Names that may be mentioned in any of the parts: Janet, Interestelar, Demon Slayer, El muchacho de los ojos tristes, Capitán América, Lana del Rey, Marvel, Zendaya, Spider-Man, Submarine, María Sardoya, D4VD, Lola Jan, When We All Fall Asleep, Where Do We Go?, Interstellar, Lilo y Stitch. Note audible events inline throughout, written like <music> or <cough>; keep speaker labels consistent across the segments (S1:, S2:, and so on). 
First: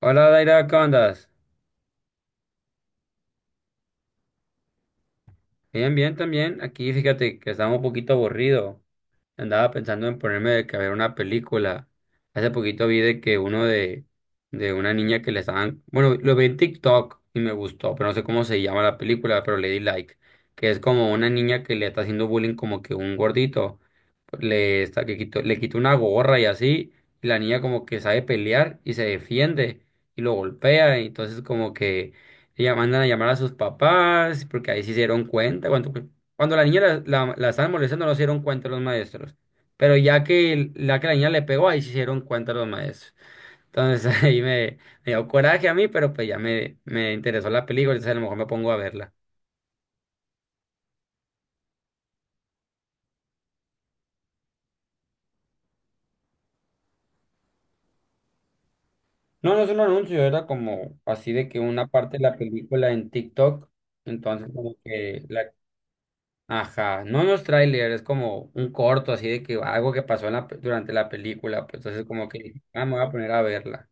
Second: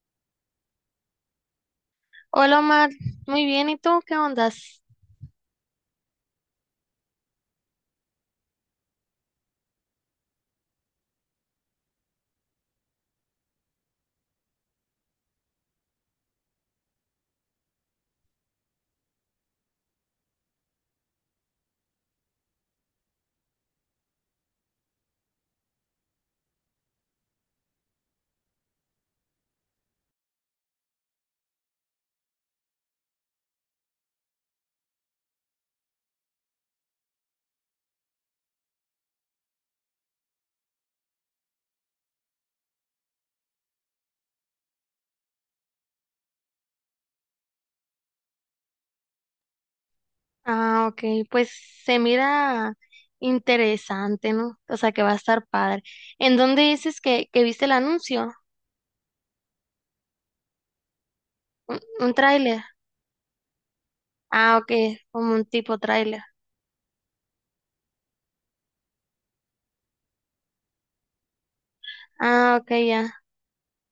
S1: Hola, Daira, ¿cómo andas?
S2: Hola Omar, muy bien, ¿y tú qué ondas?
S1: Bien, bien, también. Aquí fíjate que estaba un poquito aburrido. Andaba pensando en ponerme de que a ver una película. Hace poquito vi de que uno de una niña que le estaban. Bueno, lo vi en TikTok y me gustó, pero no sé cómo se llama la película, pero le di like. Que es como una niña que le está haciendo bullying como que un gordito. Le, está, que le quita una gorra y así, y la niña como que sabe pelear y se defiende y lo golpea, y entonces como que ella mandan a llamar a sus papás, porque ahí sí se dieron cuenta, cuando, la niña la estaban molestando no se dieron cuenta los maestros, pero ya que, la que la niña le pegó, ahí sí se dieron cuenta los maestros. Entonces <laughs> ahí me, me, dio coraje a mí, pero pues ya me interesó la película, entonces a lo mejor me pongo a verla.
S2: Ah, ok, pues se mira interesante, ¿no? O sea que va a estar padre. ¿En dónde dices que viste el anuncio?
S1: No, no es un anuncio, era como así de que una
S2: Un
S1: parte de la
S2: tráiler?
S1: película en TikTok, entonces
S2: Ah, ok,
S1: como que
S2: como un
S1: la,
S2: tipo tráiler.
S1: ajá, no es tráiler, es como un corto así de que algo que pasó en la durante la película, pues entonces como que
S2: Ah,
S1: dije,
S2: ok,
S1: ah, me voy a
S2: ya.
S1: poner a verla.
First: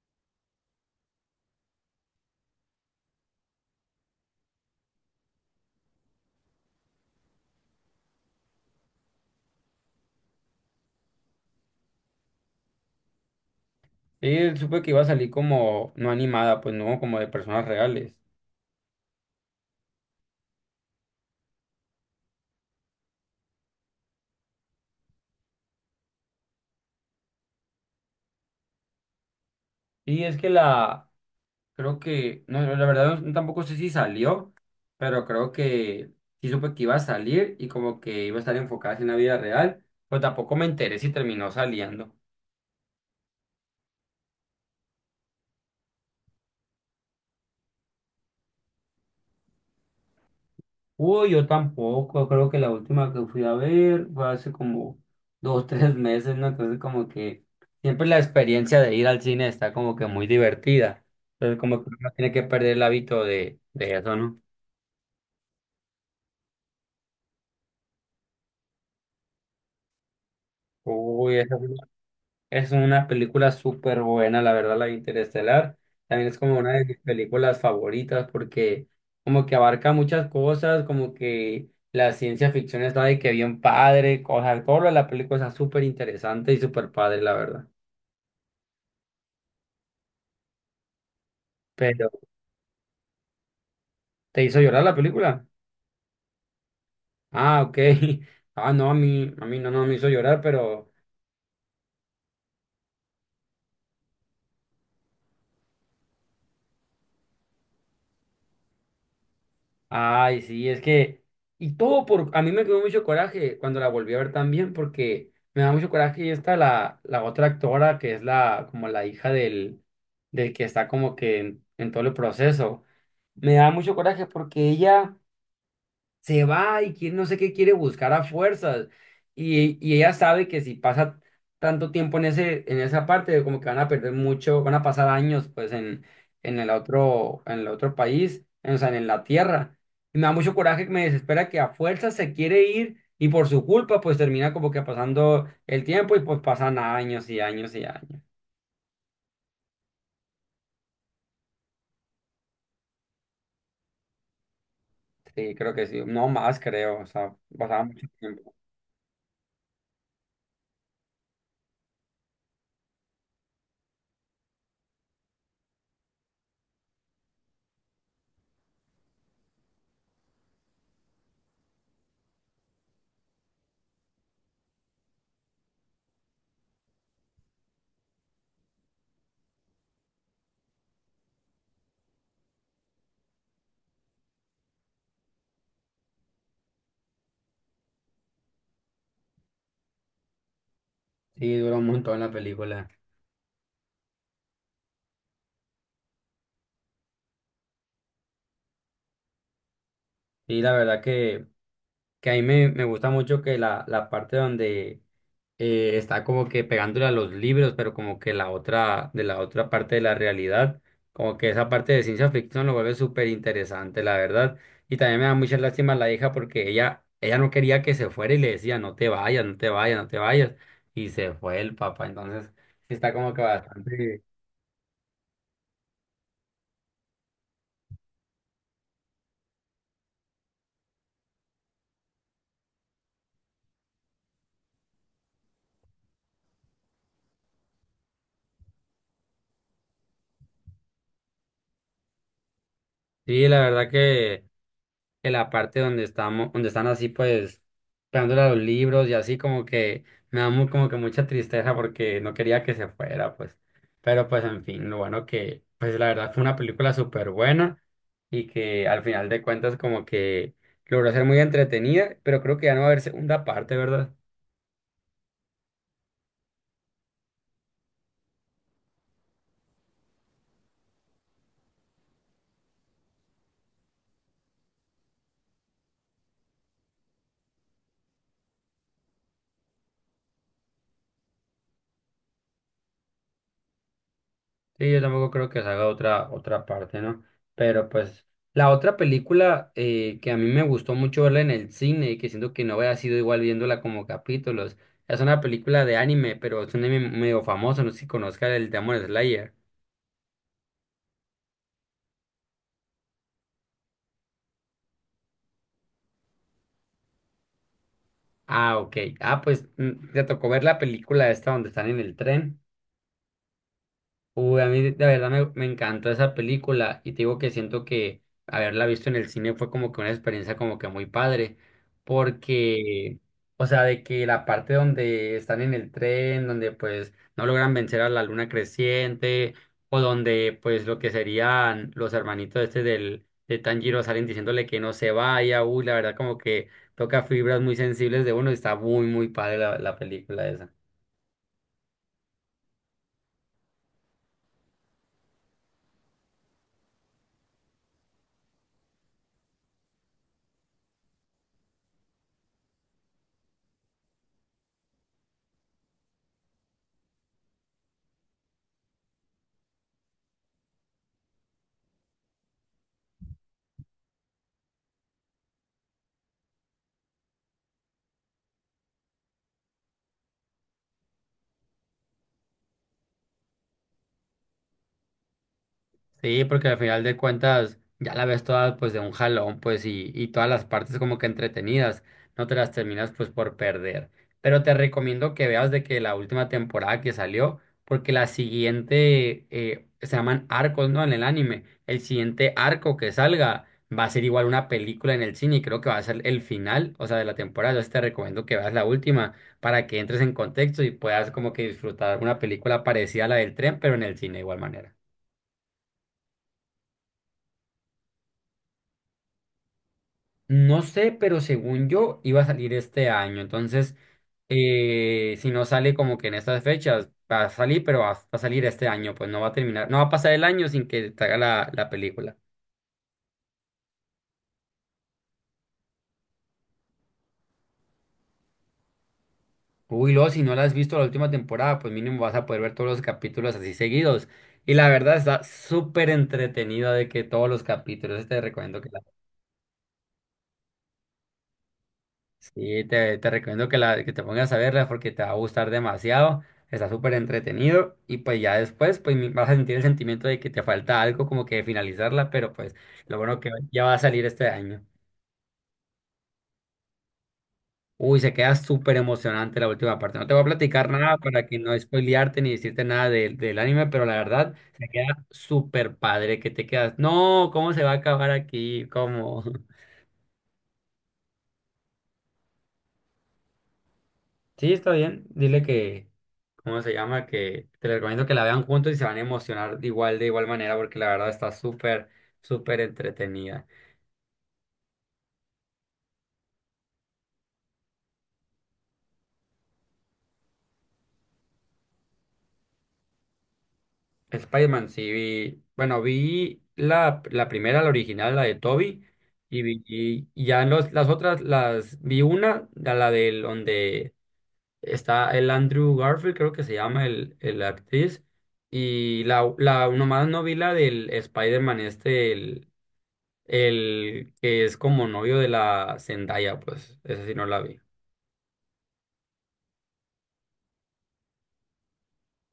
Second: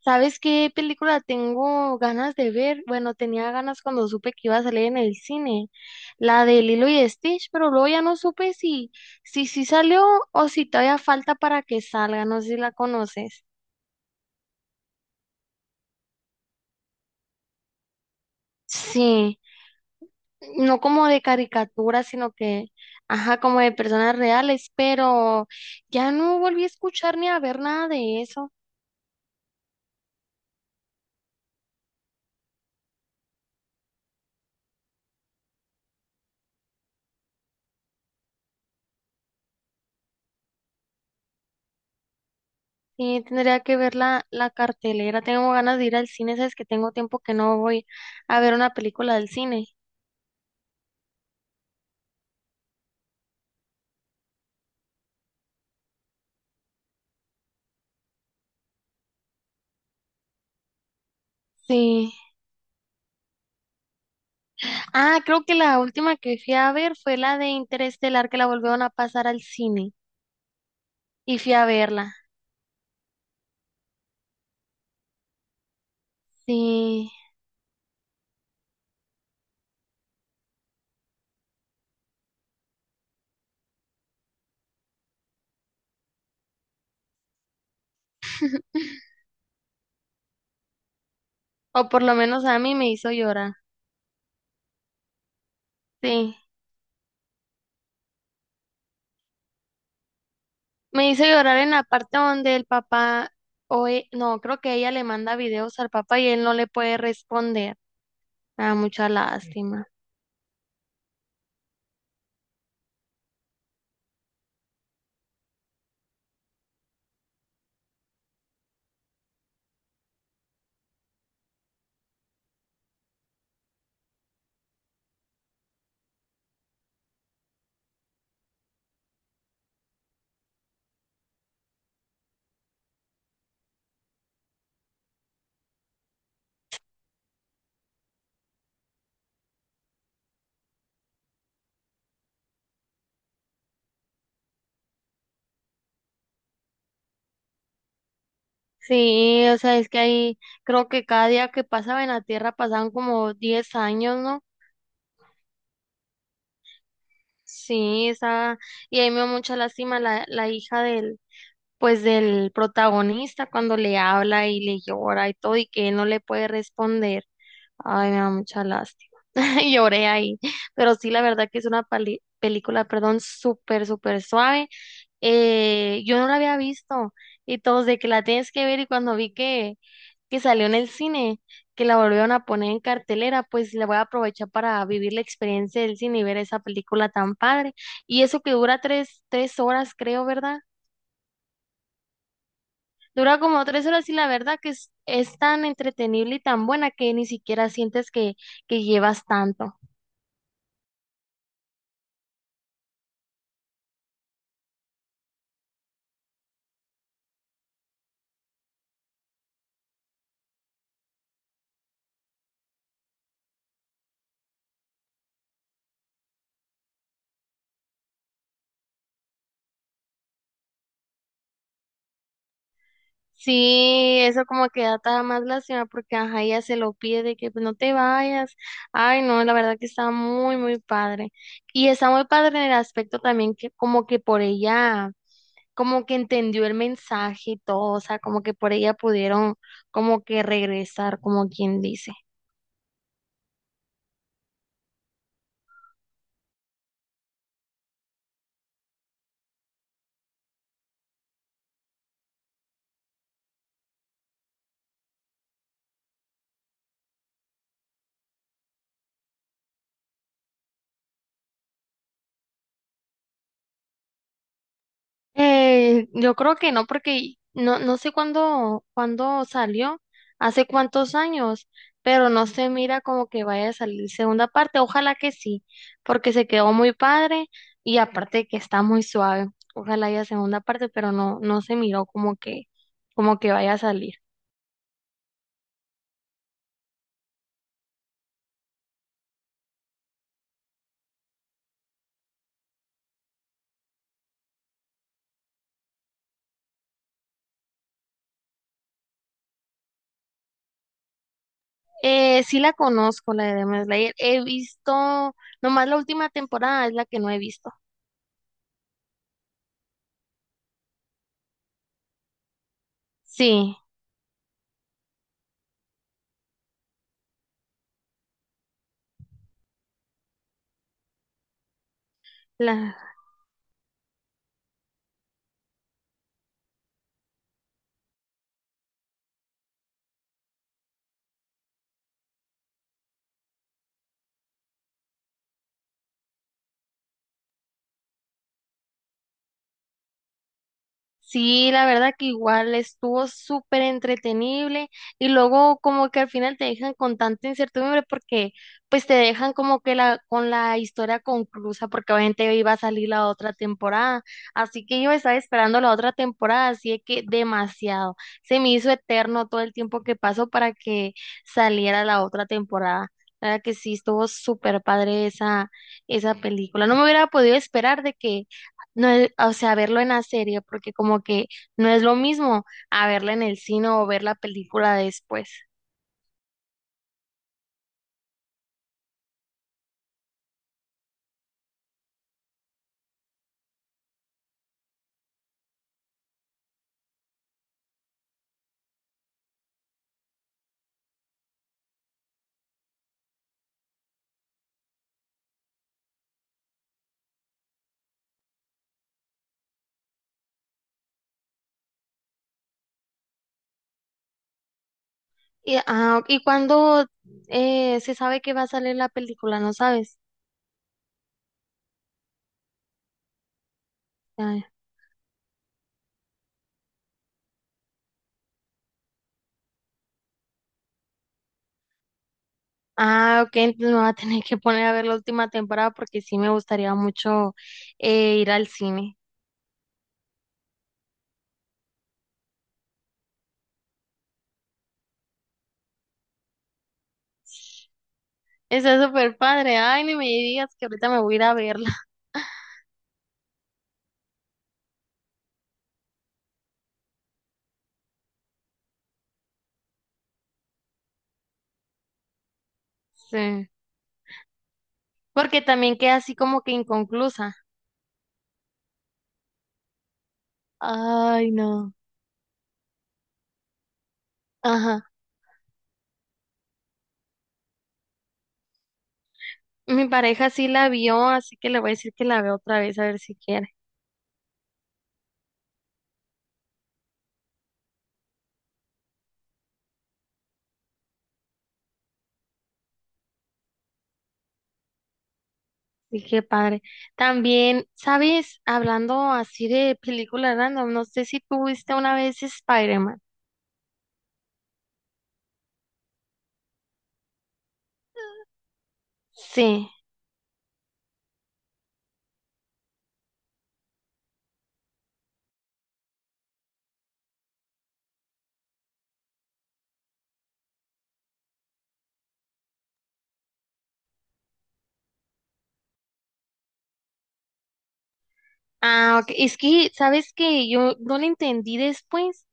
S2: ¿Sabes qué película tengo ganas de ver? Bueno, tenía ganas cuando supe que iba a salir en el cine, la de Lilo y Stitch, pero luego ya no supe si salió o si todavía falta para que salga, no sé si la conoces.
S1: Y supe que iba a salir como no animada, pues no como de personas reales.
S2: Sí, no como de caricatura, sino que, ajá, como de personas reales, pero ya no volví a escuchar ni a ver nada de eso.
S1: Y es que la. Creo que, no, la verdad tampoco sé si salió, pero creo que sí supe que iba a salir y como que iba a estar enfocada en la vida real, pero tampoco me enteré si terminó saliendo.
S2: Sí, tendría que ver la cartelera. Tengo ganas de ir al cine, sabes que tengo tiempo que no voy a ver una película del cine.
S1: Uy, yo tampoco, creo que la última que fui a ver fue hace como dos, <laughs> 3 meses, ¿no? Entonces como que siempre la experiencia de ir al cine está como que muy divertida. Entonces como que uno no
S2: Sí.
S1: tiene que perder el hábito de, eso, ¿no?
S2: Ah, creo que la última que fui a ver fue la de Interestelar, que la volvieron a pasar al cine
S1: Uy,
S2: y fui
S1: eso.
S2: a verla.
S1: Es una película súper buena, la verdad, la de Interestelar. También es como una de mis
S2: Sí.
S1: películas favoritas porque como que abarca muchas cosas, como que la ciencia ficción está de que bien padre, o sea todo lo de la película está súper interesante y súper padre, la verdad.
S2: O por
S1: Pero,
S2: lo menos a mí me hizo llorar.
S1: ¿te hizo llorar la película?
S2: Sí.
S1: Ah, ok. <laughs> Ah, no, a mí, no, no me hizo llorar, pero...
S2: Me hizo llorar en la parte donde el papá, o no, creo que ella le manda videos al papá y él no le puede responder. Me da mucha lástima.
S1: Ay, sí, es que, y todo por, a mí me quedó mucho coraje cuando la volví a ver también, porque me da mucho coraje y está la, otra actora que es la, como la hija del, que está como que en todo el proceso. Me da mucho coraje porque ella se va y quién no sé qué quiere buscar a fuerzas. Y ella sabe que si pasa tanto tiempo en ese, en esa parte, como que van a perder mucho, van a pasar años pues en el otro, en el otro país, en, o sea, en la tierra. Y me da mucho coraje que me desespera que a fuerzas se quiere ir y por su culpa pues termina como que pasando el tiempo y pues pasan años y años y años.
S2: Sí, o sea, es que ahí creo que cada día que pasaba en la tierra pasaban como 10 años, ¿no?
S1: Sí, creo que sí, no más creo, o sea, pasaba mucho
S2: Sí,
S1: tiempo.
S2: esa, y ahí me da mucha lástima la hija del, pues del protagonista cuando le habla y le llora y todo y que él no le puede responder. Ay, me da mucha lástima. <laughs> Lloré ahí. Pero sí, la verdad que es una película, perdón, súper suave. Yo no la había visto y todos de que la tienes que ver y cuando vi que salió en el cine, que la volvieron a poner en cartelera, pues le voy a aprovechar para vivir la experiencia del cine y ver esa película tan padre. Y eso que dura tres horas, creo, ¿verdad?
S1: Sí, duró un montón la película.
S2: Dura como 3 horas y la verdad que es tan entretenible y tan buena que ni siquiera sientes que llevas tanto.
S1: Y la verdad que a mí me gusta mucho que la parte donde está como que pegándole a los libros, pero como que la otra, de la otra parte de la realidad, como que esa parte de ciencia ficción lo vuelve súper interesante, la verdad. Y también me da mucha lástima la hija porque ella no quería que se fuera y le decía, no te vayas, no te vayas, no te vayas. Y se fue el papá, entonces sí está como que
S2: Sí,
S1: bastante...
S2: eso como que da todavía más lástima porque ajá, ella se lo pide de que pues, no te vayas. Ay, no, la verdad que está muy padre. Y está muy padre en el aspecto también que como que por ella, como que entendió el mensaje y todo, o sea, como que por ella pudieron como que regresar, como quien dice.
S1: Sí, la verdad que... en la parte donde estamos, donde están así pues pegándole a los libros y así como que me da muy, como que mucha tristeza porque no quería que se fuera, pues. Pero pues en fin, lo bueno que pues la verdad fue una película súper buena y que al final de cuentas como que logró ser muy entretenida, pero creo que ya no va a haber segunda parte, ¿verdad?
S2: Yo creo que no, porque no, no sé cuándo salió, hace cuántos años, pero no se mira como que vaya a salir segunda parte. Ojalá que sí, porque se quedó muy padre y aparte que está muy suave. Ojalá haya segunda parte, pero no, no se miró como que vaya a salir.
S1: Sí, yo tampoco creo que salga otra, parte, ¿no? Pero pues la otra película que a mí me gustó mucho verla en el cine y que siento que no había sido igual viéndola como capítulos, es una película de anime, pero es un anime medio famoso, no sé si conozcas el Demon Slayer.
S2: Sí la conozco, la de Demon Slayer. He visto, nomás la última temporada es la que no he visto.
S1: Ah, ok. Ah, pues te tocó ver la película esta donde están en el tren.
S2: Sí,
S1: Uy, a mí de verdad me encantó esa película y te digo que siento que haberla visto en el cine fue como que una experiencia como que muy padre,
S2: la,
S1: porque, o sea, de que la parte donde están en el tren, donde pues no logran vencer a la luna creciente, o donde pues lo que serían los hermanitos del, de Tanjiro salen diciéndole que no se vaya, uy, la verdad como que toca fibras muy sensibles de uno y está muy, muy padre la película esa.
S2: Sí, la verdad que igual estuvo súper entretenible y luego como que al final te dejan con tanta incertidumbre porque pues te dejan como que la con la historia conclusa porque obviamente iba a salir la otra temporada, así que yo estaba esperando la otra temporada, así de que demasiado, se me hizo eterno todo el tiempo que pasó para que saliera la otra temporada. La verdad que sí, estuvo súper padre esa película. No me hubiera podido esperar de que no es, o sea, verlo en la serie, porque como que no es lo mismo a verla en el cine o ver la película después.
S1: Sí, porque al final de cuentas ya la ves toda pues de un jalón pues y todas las partes como que entretenidas, no te las terminas pues por perder. Pero te recomiendo que veas de que la última temporada que salió, porque la siguiente se llaman arcos, ¿no? En el anime, el siguiente arco que salga va a ser igual una película en el cine y creo que va a ser el final, o sea, de la temporada. Entonces te recomiendo que veas la última para que entres en contexto y puedas como que disfrutar una película parecida a la del tren, pero en el cine de igual manera.
S2: Y, ah, ¿y cuándo se sabe que va a salir la película? ¿No sabes?
S1: No sé, pero según yo iba a salir este año. Entonces,
S2: Ah,
S1: si no sale como que en estas fechas, va a salir, pero va a salir este año. Pues no va a terminar, no va a pasar el año sin que te haga la, película.
S2: ah, ok, entonces me va a tener que poner a ver la última temporada porque sí me gustaría mucho ir al cine.
S1: Uy, luego, si no la has visto la última temporada, pues mínimo vas a poder ver todos los capítulos así seguidos. Y la verdad está súper entretenida de que todos los capítulos, te recomiendo que...
S2: Está súper padre. Ay, ni me digas que ahorita me voy a ir a verla. <laughs>
S1: Sí, te recomiendo que, la, que te pongas a verla porque te va a gustar demasiado. Está súper entretenido y pues ya después pues vas a sentir el sentimiento de que te falta algo como que finalizarla, pero pues lo bueno que
S2: Sí.
S1: ya va a salir este año.
S2: Porque también queda así como que inconclusa.
S1: Uy, se queda súper emocionante la última parte. No te voy a platicar nada para
S2: Ay,
S1: que no
S2: no.
S1: spoilearte ni decirte nada del anime, pero la verdad se
S2: Ajá.
S1: queda súper padre que te quedas. No, ¿cómo se va a acabar aquí? ¿Cómo? <laughs>
S2: Mi pareja sí la vio, así que le voy a decir que la veo otra vez, a ver si quiere.
S1: Sí, está bien. Dile que, ¿cómo se llama? Que te les recomiendo que la vean juntos y se van a emocionar igual, de igual manera, porque la verdad está súper, súper entretenida.
S2: Y qué padre. También, ¿sabes? Hablando así de películas random, no sé si tú viste una vez Spider-Man.
S1: Spider-Man, sí vi, bueno, vi la, la, primera, la original, la de Toby, y vi
S2: Sí.
S1: y ya los, las otras, las vi una, la, del donde está el Andrew Garfield, creo que se llama el, actriz, y la nomás no vi la del Spider-Man este, el que es como novio de la Zendaya, pues, esa sí no la vi.
S2: Ah, ok. Es que, ¿sabes qué? Yo no lo entendí después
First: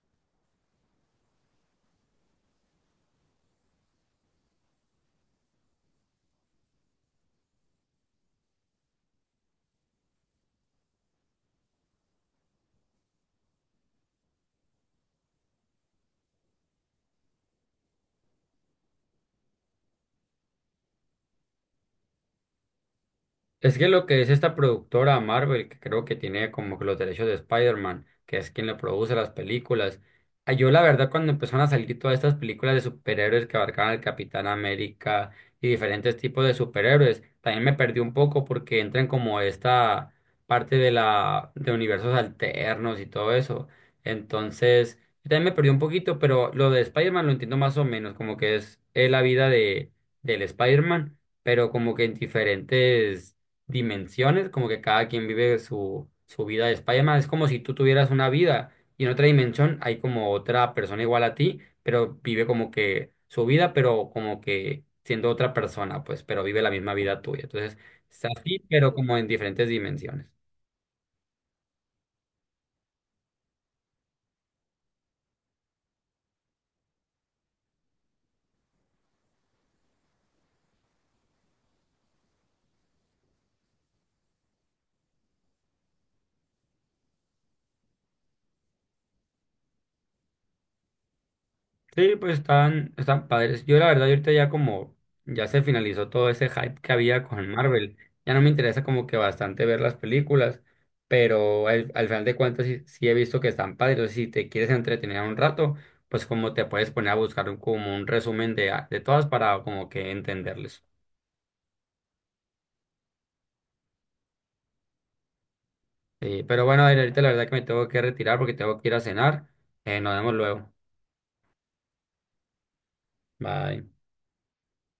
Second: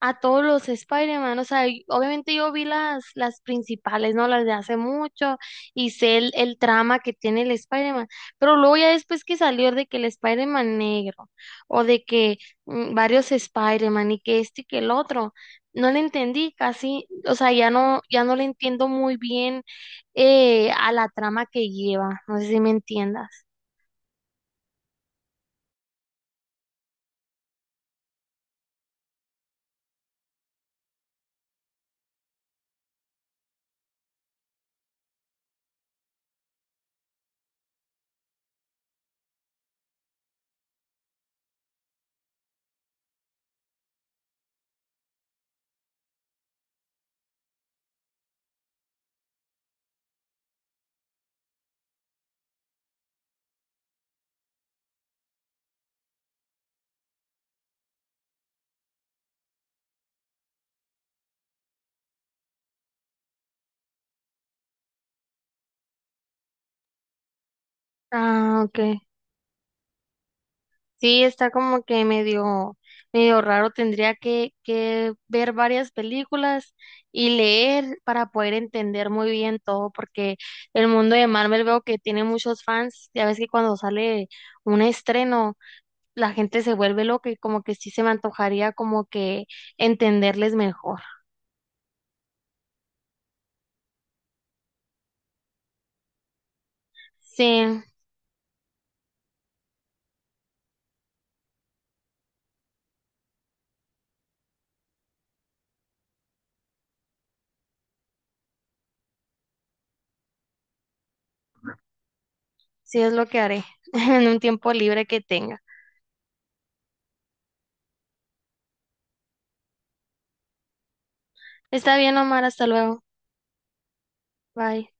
S2: a todos los Spider-Man, o sea, y obviamente yo vi las principales, ¿no? Las de hace mucho y sé el trama que tiene el Spider-Man, pero luego ya después que salió de que el Spider-Man negro o de que mm, varios Spider-Man y que este y que el otro, no le entendí casi, o sea, ya no, ya no le entiendo muy bien a la trama que lleva, no sé si me entiendas.
S1: Es que lo que es esta productora Marvel, que creo que tiene como que los derechos de Spider-Man, que es quien le produce las películas. Ah, yo la verdad cuando empezaron a salir todas estas películas de superhéroes que abarcaban al Capitán América y diferentes tipos de superhéroes, también me perdí un poco porque entran como esta parte de la de universos alternos y todo eso. Entonces, yo también me perdí un poquito, pero lo de Spider-Man lo entiendo más o menos, como que es, la vida de del Spider-Man pero como que en diferentes dimensiones, como que cada quien vive su vida de Spider-Man. Es como si tú tuvieras una vida y en otra dimensión hay como otra persona igual a ti, pero vive como que su vida, pero como que siendo otra persona, pues, pero vive la misma vida tuya. Entonces, es así,
S2: Ah, ok.
S1: pero como en diferentes dimensiones.
S2: Sí, está como que medio, medio raro. Tendría que ver varias películas y leer para poder entender muy bien todo, porque el mundo de Marvel veo que tiene muchos fans. Ya ves que cuando sale un estreno, la gente se vuelve loca y como que sí se me antojaría como que entenderles mejor.
S1: Sí, pues están, padres. Yo la verdad, yo ahorita ya como ya se finalizó todo ese hype que había con
S2: Sí,
S1: Marvel, ya no me interesa como que bastante ver las películas, pero al final de cuentas sí, sí he visto que están padres. Entonces, si te quieres entretener un rato, pues como te puedes poner a buscar como un resumen de todas para como que entenderles.
S2: sí es lo que haré <laughs> en un tiempo libre que tenga.
S1: Sí, pero bueno, a ver, ahorita la verdad que me tengo que retirar porque tengo que ir a cenar. Nos vemos luego.
S2: Está bien, Omar, hasta luego.
S1: Bye.
S2: Bye.